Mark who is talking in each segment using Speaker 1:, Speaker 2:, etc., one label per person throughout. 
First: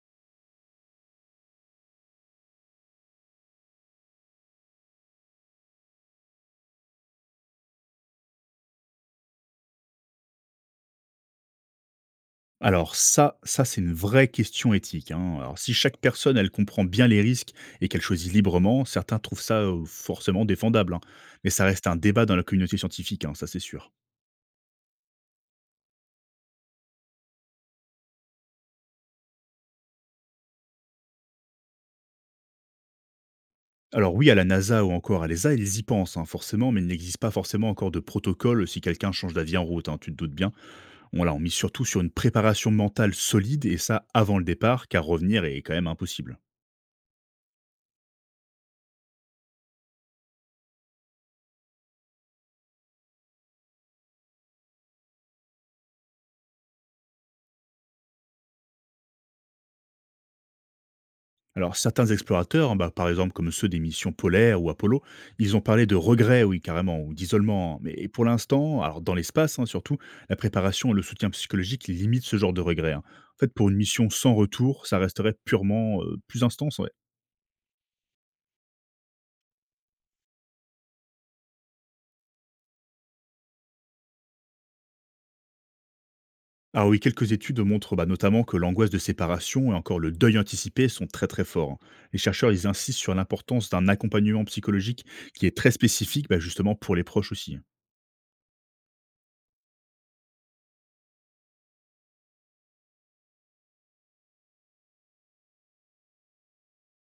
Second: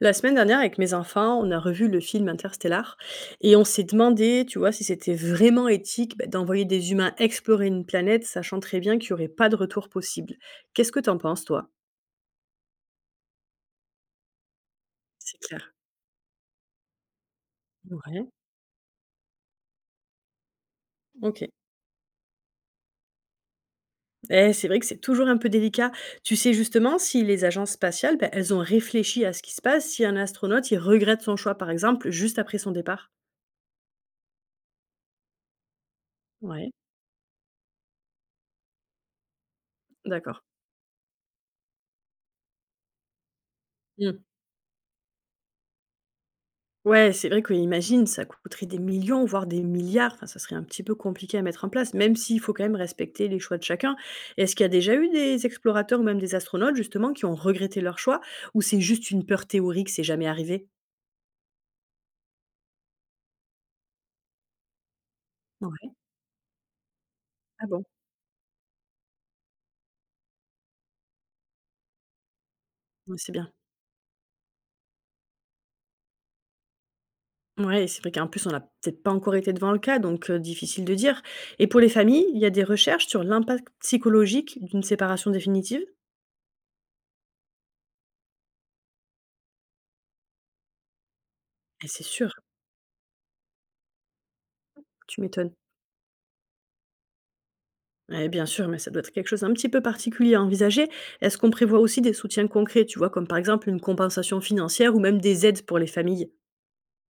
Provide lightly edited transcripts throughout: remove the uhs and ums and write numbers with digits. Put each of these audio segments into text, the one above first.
Speaker 1: La semaine dernière, avec mes enfants, on a revu le film Interstellar et on s'est demandé, tu vois, si c'était vraiment éthique bah, d'envoyer des humains explorer une planète, sachant très bien qu'il n'y aurait pas de retour possible. Qu'est-ce que t'en penses, toi?
Speaker 2: Alors ça c'est une vraie question éthique, hein.
Speaker 1: C'est
Speaker 2: Alors si
Speaker 1: clair.
Speaker 2: chaque personne, elle comprend bien les risques et qu'elle
Speaker 1: Ouais.
Speaker 2: choisit librement, certains trouvent ça, forcément défendable, hein.
Speaker 1: Ok.
Speaker 2: Mais ça reste un débat dans la communauté scientifique, hein, ça c'est sûr.
Speaker 1: Eh, c'est vrai que c'est toujours un peu délicat. Tu sais justement si les agences spatiales, bah, elles ont réfléchi à ce qui se passe si un astronaute, il regrette son choix, par exemple, juste après son départ.
Speaker 2: Alors oui, à la NASA ou encore à l'ESA, ils y pensent, hein, forcément,
Speaker 1: Ouais.
Speaker 2: mais il n'existe pas forcément encore de protocole si quelqu'un change d'avis en route, hein, tu te doutes
Speaker 1: D'accord.
Speaker 2: bien. On là, on mise surtout sur une préparation mentale solide et ça avant le départ, car revenir est quand même impossible.
Speaker 1: Ouais, c'est vrai que, imagine, ça coûterait des millions, voire des milliards. Enfin, ça serait un petit peu compliqué à mettre en place, même s'il faut quand même respecter les choix de chacun. Est-ce qu'il y a déjà eu des explorateurs ou même des astronautes, justement, qui ont regretté leur choix? Ou c'est juste une peur théorique, c'est jamais arrivé?
Speaker 2: Alors, certains explorateurs, hein, bah, par exemple comme ceux des missions polaires ou Apollo, ils ont parlé de
Speaker 1: Ouais.
Speaker 2: regrets, oui, carrément, ou
Speaker 1: Ah
Speaker 2: d'isolement, hein.
Speaker 1: bon?
Speaker 2: Mais pour l'instant, alors dans l'espace hein, surtout, la préparation et le soutien psychologique limitent ce genre de regrets, hein.
Speaker 1: Ouais, c'est
Speaker 2: En
Speaker 1: bien.
Speaker 2: fait, pour une mission sans retour, ça resterait purement plus intense. Ouais.
Speaker 1: Ouais, c'est vrai qu'en plus, on n'a peut-être pas encore été devant le cas, donc difficile de dire. Et pour les familles, il y a des recherches sur l'impact psychologique d'une séparation définitive?
Speaker 2: Ah oui, quelques études montrent bah, notamment que l'angoisse de séparation et encore le deuil anticipé sont très très forts, hein.
Speaker 1: Et c'est
Speaker 2: Les
Speaker 1: sûr,
Speaker 2: chercheurs, ils insistent sur l'importance d'un accompagnement psychologique
Speaker 1: tu
Speaker 2: qui
Speaker 1: m'étonnes.
Speaker 2: est très spécifique, bah, justement pour les proches aussi, hein.
Speaker 1: Ouais, bien sûr, mais ça doit être quelque chose d'un petit peu particulier à envisager. Est-ce qu'on prévoit aussi des soutiens concrets, tu vois, comme par exemple une compensation financière ou même des aides pour les familles?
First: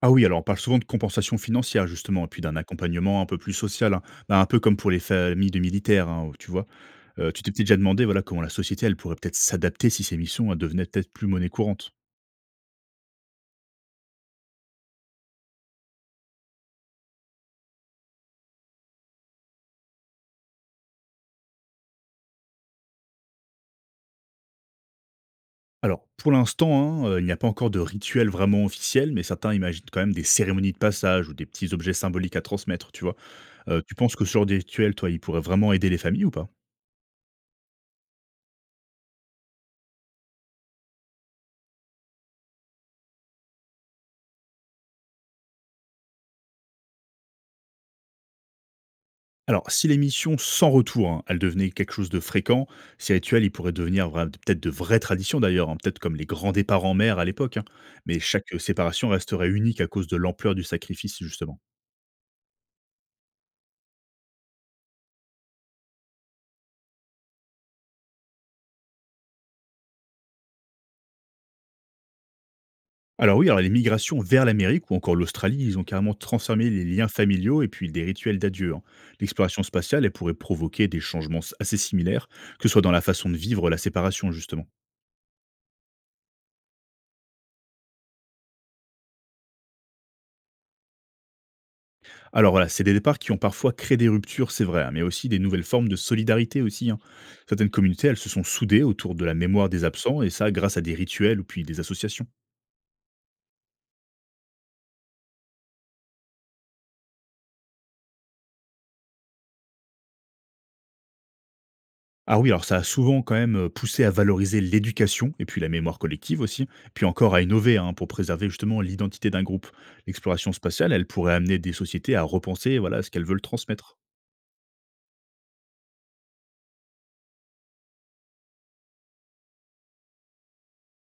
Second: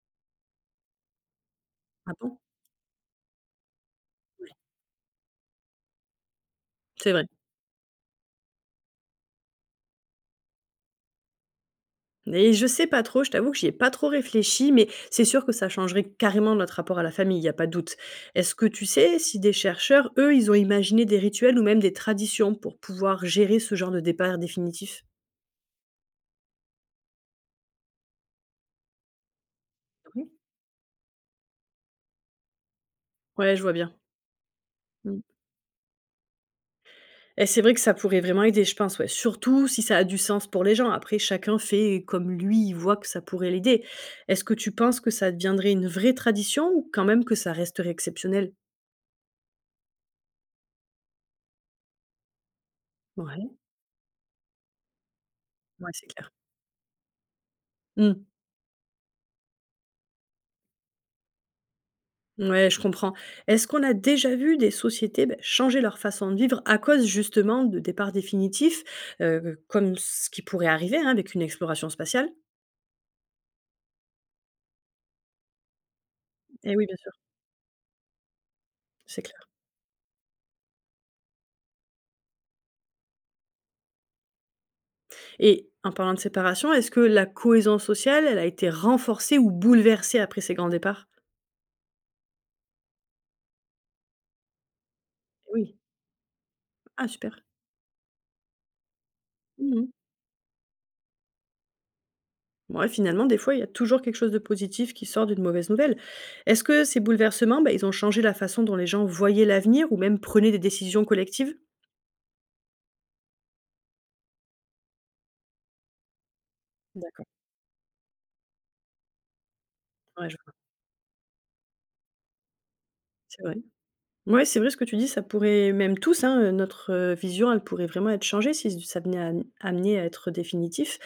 Speaker 2: Ah oui, alors on parle souvent de compensation financière
Speaker 1: Ah
Speaker 2: justement et
Speaker 1: bon?
Speaker 2: puis d'un accompagnement un peu plus social, hein. Bah, un
Speaker 1: Oui,
Speaker 2: peu comme pour les familles de militaires, hein, tu vois?
Speaker 1: c'est vrai.
Speaker 2: Tu t'es peut-être déjà demandé, voilà, comment la société, elle pourrait peut-être s'adapter si ces missions, elles devenaient peut-être plus monnaie courante?
Speaker 1: Et je sais pas trop, je t'avoue que j'y ai pas trop réfléchi, mais c'est sûr que ça changerait carrément notre rapport à la famille, il n'y a pas de doute. Est-ce que tu sais si des chercheurs, eux, ils ont imaginé des rituels ou même des traditions pour pouvoir gérer ce genre de départ définitif?
Speaker 2: Alors pour l'instant, hein, il n'y a pas encore de rituel vraiment officiel, mais certains imaginent quand même des
Speaker 1: Oui.
Speaker 2: cérémonies de passage ou des petits objets symboliques à transmettre, tu vois?
Speaker 1: Ouais, je vois
Speaker 2: Tu
Speaker 1: bien.
Speaker 2: penses que ce genre de rituel, toi, il
Speaker 1: Mmh.
Speaker 2: pourrait vraiment aider les familles ou pas?
Speaker 1: Et c'est vrai que ça pourrait vraiment aider, je pense, ouais. Surtout si ça a du sens pour les gens. Après, chacun fait comme lui, il voit que ça pourrait l'aider. Est-ce que tu penses que ça deviendrait une vraie tradition ou quand même que ça resterait exceptionnel?
Speaker 2: Alors, si l'émission sans retour, hein, elle devenait quelque chose de fréquent, ces rituels, ils
Speaker 1: Ouais,
Speaker 2: pourraient devenir peut-être de vraies traditions d'ailleurs, hein,
Speaker 1: ouais,
Speaker 2: peut-être
Speaker 1: c'est
Speaker 2: comme les
Speaker 1: clair.
Speaker 2: grands départs en mer à l'époque, hein.
Speaker 1: Mmh.
Speaker 2: Mais chaque séparation resterait unique à cause de l'ampleur du sacrifice, justement.
Speaker 1: Ouais, je comprends. Est-ce qu'on a déjà vu des sociétés, beh, changer leur façon de vivre à cause justement de départs définitifs, comme ce qui pourrait arriver, hein, avec une exploration spatiale?
Speaker 2: Alors oui, alors les migrations vers l'Amérique ou encore l'Australie, ils ont carrément transformé
Speaker 1: Eh
Speaker 2: les
Speaker 1: oui, bien
Speaker 2: liens
Speaker 1: sûr,
Speaker 2: familiaux et puis des rituels d'adieu, hein.
Speaker 1: c'est clair.
Speaker 2: L'exploration spatiale, elle pourrait provoquer des changements assez similaires, que ce soit dans la façon de vivre la séparation, justement.
Speaker 1: Et en parlant de séparation, est-ce que la cohésion sociale, elle a été renforcée ou bouleversée après ces grands départs?
Speaker 2: Alors voilà, c'est des départs qui ont parfois créé des ruptures, c'est vrai, hein, mais aussi des nouvelles
Speaker 1: Oui.
Speaker 2: formes de solidarité aussi, hein.
Speaker 1: Ah super.
Speaker 2: Certaines communautés, elles se sont soudées autour de la mémoire des
Speaker 1: Mmh.
Speaker 2: absents, et ça grâce à des rituels ou puis des associations.
Speaker 1: Ouais, finalement, des fois, il y a toujours quelque chose de positif qui sort d'une mauvaise nouvelle. Est-ce que ces bouleversements, bah, ils ont changé la façon dont les gens voyaient l'avenir ou même prenaient des décisions collectives?
Speaker 2: Ah oui, alors ça a souvent quand même poussé à valoriser l'éducation, et puis la mémoire collective aussi, puis
Speaker 1: D'accord.
Speaker 2: encore à innover hein, pour préserver justement l'identité d'un groupe.
Speaker 1: Ouais, je
Speaker 2: L'exploration
Speaker 1: vois.
Speaker 2: spatiale, elle pourrait amener des sociétés à repenser voilà, ce qu'elles veulent
Speaker 1: C'est vrai.
Speaker 2: transmettre.
Speaker 1: Ouais, c'est vrai ce que tu dis, ça pourrait même tous, hein, notre, vision, elle pourrait vraiment être changée si ça venait à amener à être définitif.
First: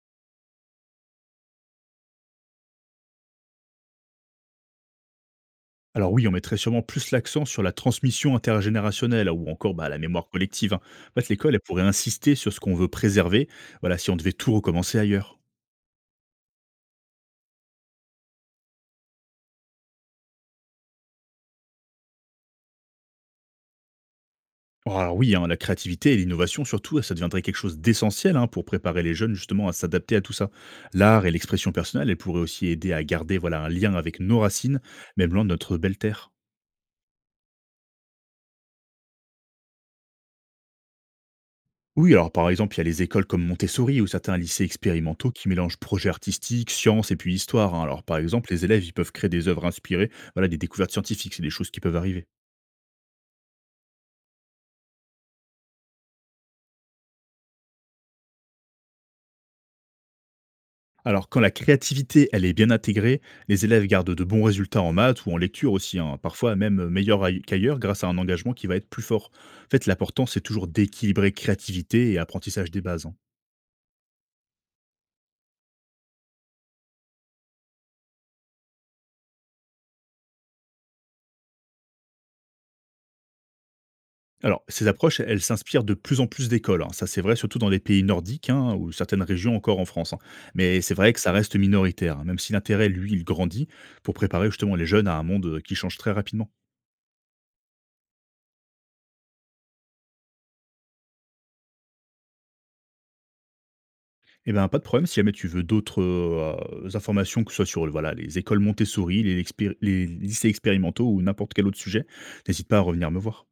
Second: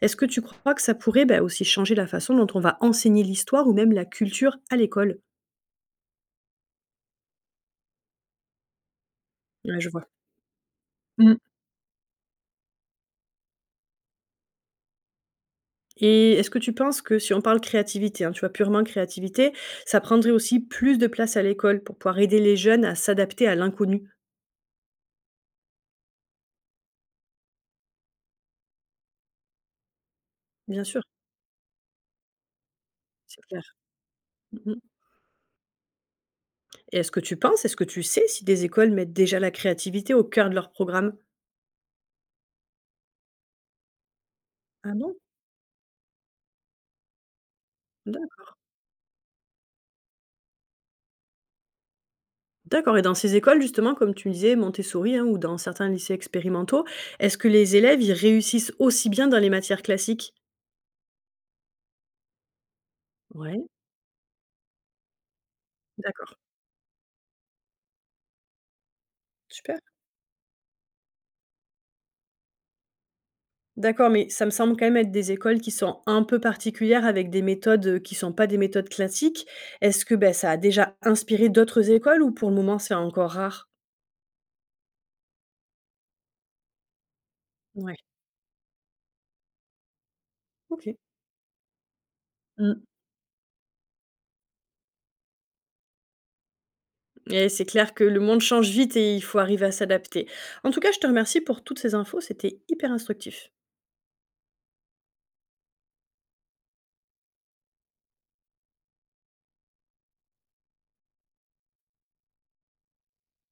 Speaker 1: Est-ce que tu crois que ça pourrait, bah, aussi changer la façon dont on va enseigner l'histoire ou même la culture à l'école?
Speaker 2: Alors oui, on mettrait sûrement plus l'accent sur la transmission intergénérationnelle ou encore
Speaker 1: Ouais,
Speaker 2: bah,
Speaker 1: je
Speaker 2: la
Speaker 1: vois.
Speaker 2: mémoire collective, hein. En fait,
Speaker 1: Mmh.
Speaker 2: l'école, elle pourrait insister sur ce qu'on veut préserver, voilà, si on devait tout recommencer ailleurs.
Speaker 1: Et est-ce que tu penses que si on parle créativité, hein, tu vois, purement créativité, ça prendrait aussi plus de place à l'école pour pouvoir aider les jeunes à s'adapter à l'inconnu?
Speaker 2: Alors oui, hein, la créativité et l'innovation, surtout, ça deviendrait quelque chose d'essentiel hein, pour préparer les jeunes justement à s'adapter à tout ça.
Speaker 1: Bien sûr,
Speaker 2: L'art et l'expression personnelle, elles pourraient aussi aider à garder
Speaker 1: c'est
Speaker 2: voilà,
Speaker 1: clair.
Speaker 2: un lien avec nos
Speaker 1: Mmh.
Speaker 2: racines, même loin de notre belle terre.
Speaker 1: Et est-ce que tu penses, est-ce que tu sais si des écoles mettent déjà la créativité au cœur de leur programme?
Speaker 2: Oui, alors par exemple, il y a les écoles comme Montessori ou certains lycées
Speaker 1: Ah non?
Speaker 2: expérimentaux qui mélangent projets artistiques, sciences et puis histoire, hein. Alors par exemple, les élèves, ils peuvent créer des œuvres inspirées, voilà, des découvertes scientifiques, c'est des choses qui peuvent arriver.
Speaker 1: D'accord, et dans ces écoles justement, comme tu me disais, Montessori, hein, ou dans certains lycées expérimentaux, est-ce que les élèves, ils réussissent aussi bien dans les matières classiques?
Speaker 2: Alors quand la créativité, elle est bien intégrée,
Speaker 1: Ouais,
Speaker 2: les élèves gardent de bons résultats en maths ou en lecture aussi, hein,
Speaker 1: d'accord,
Speaker 2: parfois même meilleurs qu'ailleurs grâce à un engagement qui va être plus fort. En
Speaker 1: super.
Speaker 2: fait, l'important, c'est toujours d'équilibrer créativité et apprentissage des bases, hein.
Speaker 1: D'accord, mais ça me semble quand même être des écoles qui sont un peu particulières avec des méthodes, qui sont pas des méthodes classiques. Est-ce que, bah, ça a déjà inspiré d'autres écoles ou pour le moment c'est encore rare?
Speaker 2: Alors, ces approches, elles s'inspirent de plus en plus d'écoles, hein. Ça, c'est vrai, surtout dans les
Speaker 1: Ouais,
Speaker 2: pays nordiques hein, ou certaines régions encore en France, hein. Mais c'est
Speaker 1: OK.
Speaker 2: vrai que ça reste minoritaire, hein, même si
Speaker 1: Mmh.
Speaker 2: l'intérêt, lui, il grandit pour préparer justement les jeunes à un monde qui change très rapidement.
Speaker 1: Et c'est clair que le monde change vite et il faut arriver à s'adapter. En tout cas, je te remercie pour toutes ces infos, c'était hyper instructif.
Speaker 2: Eh bien, pas de problème si jamais tu veux d'autres informations, que ce soit sur voilà, les écoles Montessori, les lycées expérimentaux ou n'importe quel autre sujet, n'hésite pas à revenir me voir.